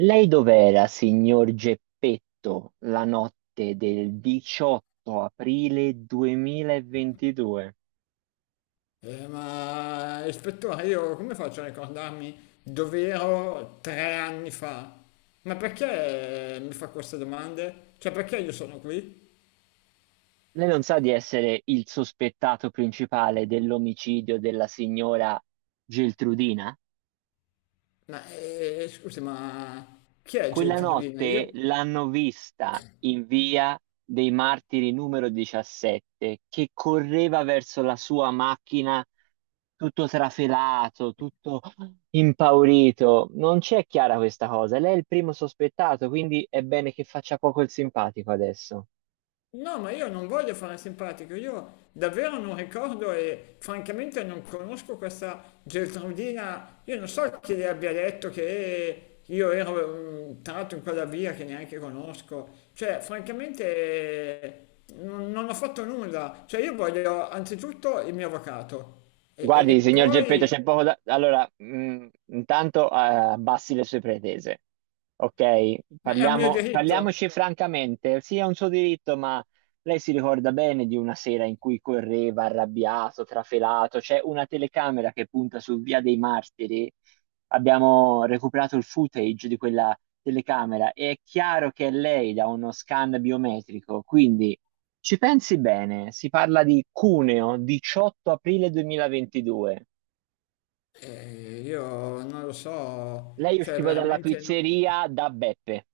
Lei dov'era, signor Geppetto, la notte del 18 aprile 2022? Ma ispettore, io come faccio a ricordarmi dove ero 3 anni fa? Ma perché mi fa queste domande? Cioè, perché io sono qui? Lei non sa di essere il sospettato principale dell'omicidio della signora Geltrudina? Ma scusi, ma chi è Quella Geltrudina? notte Io. l'hanno vista in via dei Martiri numero 17, che correva verso la sua macchina tutto trafelato, tutto impaurito. Non c'è chiara questa cosa. Lei è il primo sospettato, quindi è bene che faccia poco il simpatico adesso. No, ma io non voglio fare simpatico, io davvero non ricordo e francamente non conosco questa Geltrudina, io non so chi le abbia detto che io ero tratto in quella via che neanche conosco, cioè francamente eh, non ho fatto nulla, cioè io voglio anzitutto il mio avvocato e Guardi, signor Geppetto, poi, c'è poco da... Allora, intanto abbassi le sue pretese, ok? ma è un mio Parliamo, diritto. parliamoci francamente. Sì, è un suo diritto, ma lei si ricorda bene di una sera in cui correva arrabbiato, trafelato. C'è una telecamera che punta su Via dei Martiri. Abbiamo recuperato il footage di quella telecamera e è chiaro che è lei da uno scan biometrico, quindi... Ci pensi bene, si parla di Cuneo, 18 aprile 2022. Io non lo so, Lei cioè usciva dalla veramente non. pizzeria da Beppe.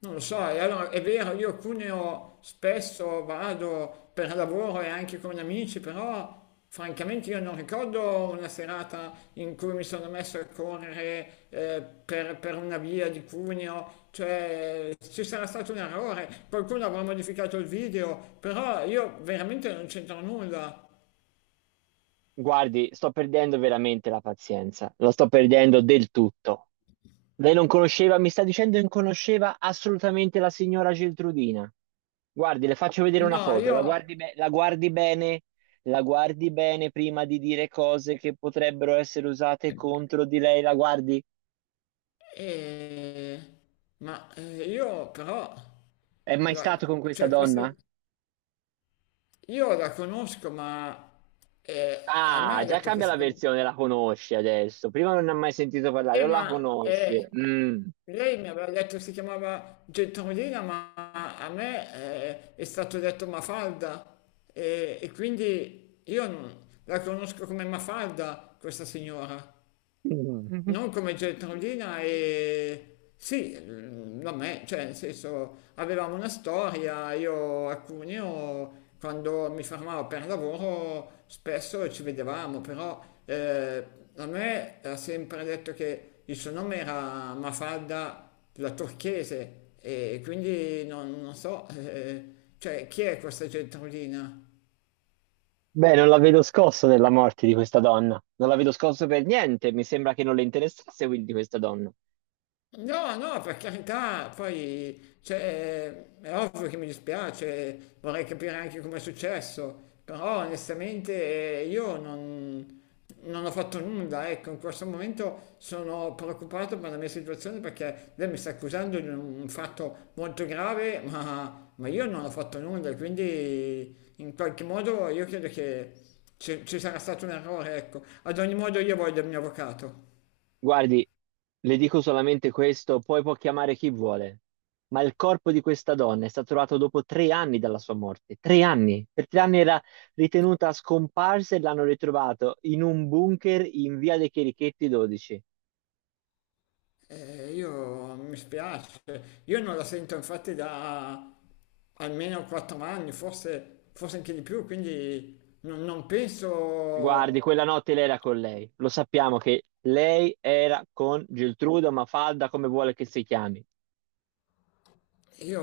Non lo so, e allora è vero, io a Cuneo spesso vado per lavoro e anche con amici, però francamente io non ricordo una serata in cui mi sono messo a correre per una via di Cuneo, cioè ci sarà stato un errore, qualcuno avrà modificato il video, però io veramente non c'entro nulla. Guardi, sto perdendo veramente la pazienza, lo sto perdendo del tutto. Lei non conosceva, mi sta dicendo che non conosceva assolutamente la signora Geltrudina. Guardi, le faccio vedere una No, foto, io. la guardi, la guardi bene prima di dire cose che potrebbero essere usate contro di lei, la guardi. Eh, ma io però. È mai stato la- con questa cioè questo. donna? Io la conosco, ma a me Ah, ha già detto che cambia si la chiama. versione, la conosci adesso. Prima non ne ha mai sentito parlare, o la Ma conosce. Mm. lei mi aveva detto che si chiamava Gentolina, ma a me è stato detto Mafalda. E quindi io la conosco come Mafalda, questa signora. Mm. Non come Geltrudina e. Sì, da me, cioè nel senso avevamo una storia, io a Cuneo quando mi fermavo per lavoro spesso ci vedevamo, però eh, a me ha sempre detto che il suo nome era Mafalda la Turchese e quindi non so, cioè chi è questa Geltrudina? Beh, non la vedo scosso nella morte di questa donna. Non la vedo scosso per niente. Mi sembra che non le interessasse quindi di questa donna. No, no, per carità, poi cioè, è ovvio che mi dispiace, vorrei capire anche come è successo, però onestamente io non ho fatto nulla, ecco, in questo momento sono preoccupato per la mia situazione perché lei mi sta accusando di un fatto molto grave, ma io non ho fatto nulla, quindi in qualche modo io credo che ci sarà stato un errore, ecco. Ad ogni modo io voglio il mio avvocato. Guardi, le dico solamente questo, poi può chiamare chi vuole. Ma il corpo di questa donna è stato trovato dopo 3 anni dalla sua morte. 3 anni. Per 3 anni era ritenuta scomparsa e l'hanno ritrovato in un bunker in via dei Cherichetti 12. Io mi spiace, io non la sento infatti da almeno 4 anni, forse anche di più, quindi non Guardi, penso, quella notte lei era con lei. Lo sappiamo che lei era con Geltrude o Mafalda, come vuole che si chiami. io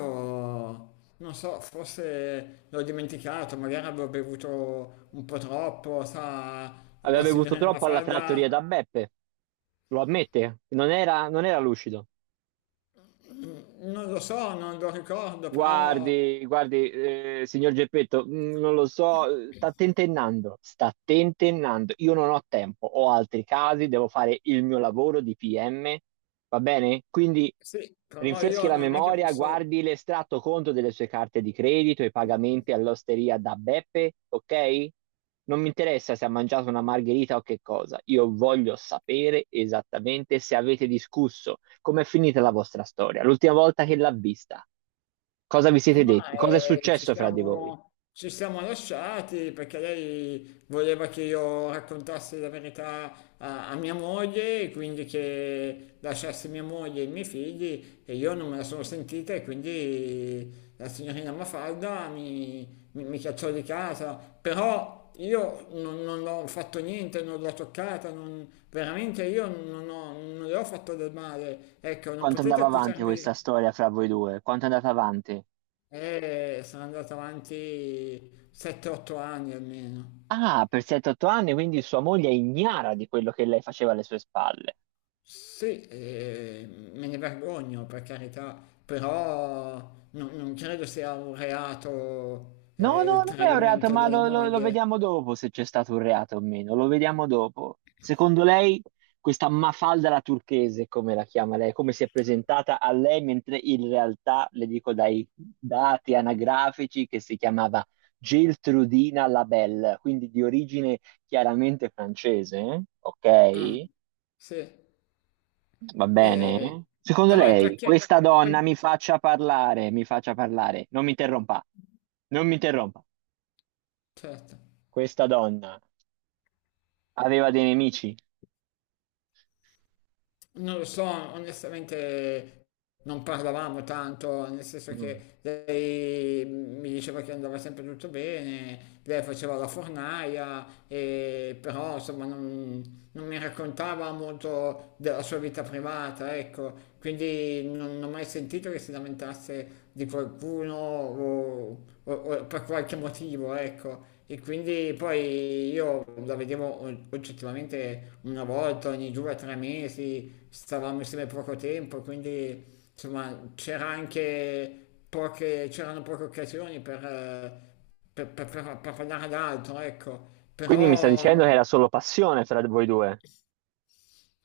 non so, forse l'ho dimenticato, magari avevo bevuto un po' troppo, sa, Aveva la bevuto signorina troppo alla trattoria Mafalda, da Beppe, lo ammette, non era, non era lucido. non lo so, non lo ricordo, però Guardi, guardi, signor Geppetto, non lo so, sta tentennando, sta tentennando. Io non ho tempo, ho altri casi, devo fare il mio lavoro di PM, va bene? Quindi sì, però rinfreschi io la non è che memoria, posso. guardi l'estratto conto delle sue carte di credito, i pagamenti all'osteria da Beppe, ok? Non mi interessa se ha mangiato una margherita o che cosa, io voglio sapere esattamente se avete discusso, com'è finita la vostra storia, l'ultima volta che l'ha vista. Cosa vi siete Ma detti? Cosa è ci successo fra di voi? siamo, ci siamo lasciati perché lei voleva che io raccontassi la verità a mia moglie, e quindi che lasciassi mia moglie e i miei figli e io non me la sono sentita e quindi la signorina Mafalda mi cacciò di casa. Però io non ho fatto niente, non l'ho toccata, veramente io non le ho fatto del male. Ecco, non Quanto potete andava avanti accusarmi questa di. storia fra voi due? Quanto è andata avanti? E sono andato avanti 7-8 anni almeno. Ah, per 7-8 anni, quindi sua moglie è ignara di quello che lei faceva alle sue spalle. Sì, e me ne vergogno per carità, però non credo sia un reato No, no, il non è un reato, tradimento ma della lo moglie. vediamo dopo se c'è stato un reato o meno. Lo vediamo dopo. Secondo lei, questa Mafalda la turchese, come la chiama lei, come si è presentata a lei, mentre in realtà, le dico dai dati anagrafici, che si chiamava Geltrudina Labelle, quindi di origine chiaramente francese, Ah, ok? sì. Va E- bene? Secondo Però è lei, perché... questa donna per- mi faccia parlare, non mi interrompa, non mi interrompa. Certo. Questa donna aveva dei nemici. Non lo so, onestamente non parlavamo tanto, nel senso Mm. che lei mi diceva che andava sempre tutto bene, lei faceva la fornaia, però insomma non mi raccontava molto della sua vita privata, ecco, quindi non ho mai sentito che si lamentasse di qualcuno o per qualche motivo, ecco. E quindi poi io la vedevo oggettivamente una volta ogni 2 o 3 mesi, cui stavamo insieme poco tempo, quindi insomma c'era anche poche occasioni per parlare ad altro, ecco. Quindi mi sta Però dicendo che era solo passione fra voi due. Io-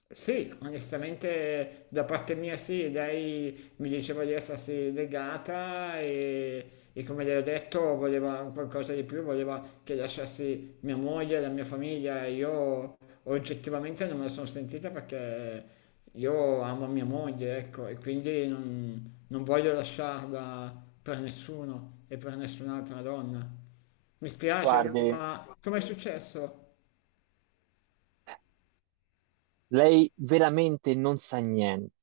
sì, onestamente da parte mia sì, lei mi diceva di essersi legata e come le ho detto voleva un qualcosa di più, voleva che lasciassi mia moglie, la mia famiglia. Io oggettivamente non me la sono sentita perché io amo mia moglie, ecco, e quindi non voglio lasciarla per nessuno e per nessun'altra donna. Mi spiace, Guardi, ma com'è successo? lei veramente non sa niente.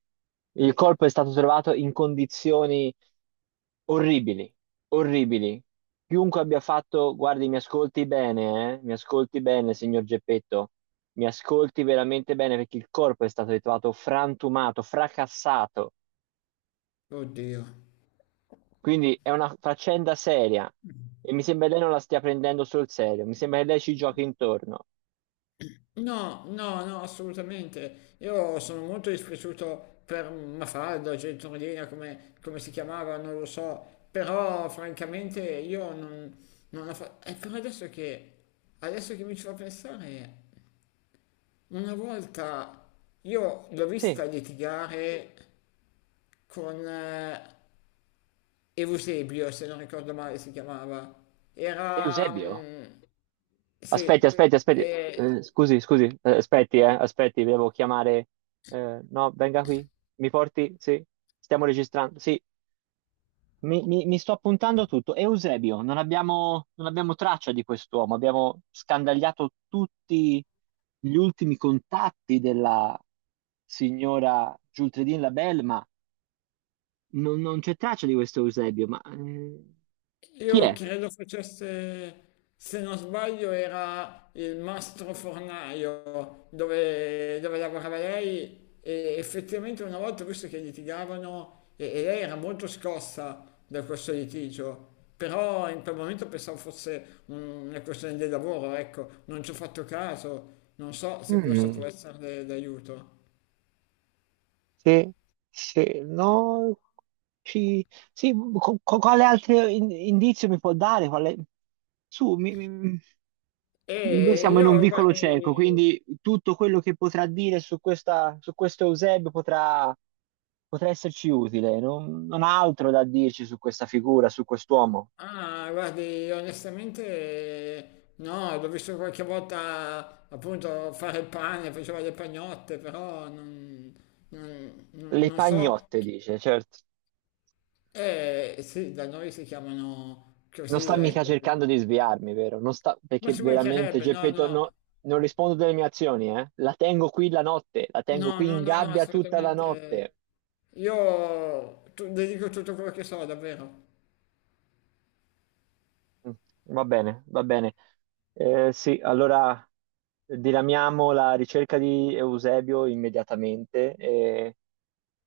Il corpo è stato trovato in condizioni orribili, orribili. Chiunque abbia fatto, guardi, mi ascolti bene, eh? Mi ascolti bene, signor Geppetto. Mi ascolti veramente bene perché il corpo è stato ritrovato frantumato, fracassato. Oddio. Quindi è una faccenda seria e mi sembra che lei non la stia prendendo sul serio. Mi sembra che lei ci giochi intorno. No, no, no, assolutamente. Io sono molto dispiaciuto per Mafalda, Gentorlina, come si chiamava, non lo so, però francamente io non, non la fa. E però adesso che mi ci fa pensare, una volta io l'ho Sì, vista litigare con Eusebio, se non ricordo male si chiamava. Era. Eusebio. Aspetti, Sì, aspetti, aspetti. e Scusi, scusi, aspetti, aspetti, devo chiamare. No, venga qui. Mi porti? Sì, stiamo registrando. Sì, mi sto appuntando tutto. Eusebio, non abbiamo traccia di quest'uomo. Abbiamo scandagliato tutti gli ultimi contatti della signora Giultredin Labelle, ma non c'è traccia di questo Eusebio. Ma chi Io è? credo facesse, se non sbaglio, era il mastro fornaio dove lavorava lei e effettivamente una volta, ho visto che litigavano, e lei era molto scossa da questo litigio, però in quel momento pensavo fosse una questione del lavoro, ecco, non ci ho fatto caso, non so se questo Mm. può essere d'aiuto. Sì, sì, no. Ci- sì, quale altro indizio mi può dare? Quale- Su, noi E siamo in io, un vicolo guardi. cieco, quindi tutto quello che potrà dire su questa, su questo Eusebio potrà, potrà esserci utile. Non ha altro da dirci su questa figura, su quest'uomo. Ah, guardi, onestamente no, l'ho visto qualche volta appunto fare il pane, faceva le pagnotte, però non, non- non- Le non so. pagnotte, dice, certo. Eh sì, da noi si chiamano Non così, sta mica ecco. cercando di sviarmi, vero? Non sta, Ma perché ci veramente, mancherebbe, no, Geppetto, no, non rispondo delle mie azioni, eh? La tengo qui la notte, la tengo no, qui no, in no, no, gabbia tutta la assolutamente. notte. Io le dico tutto quello che so, davvero. Mm. Va bene, va bene. Sì, allora diramiamo la ricerca di Eusebio immediatamente. E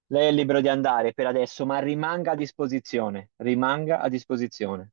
lei è libero di andare per adesso, ma rimanga a disposizione. Rimanga a disposizione.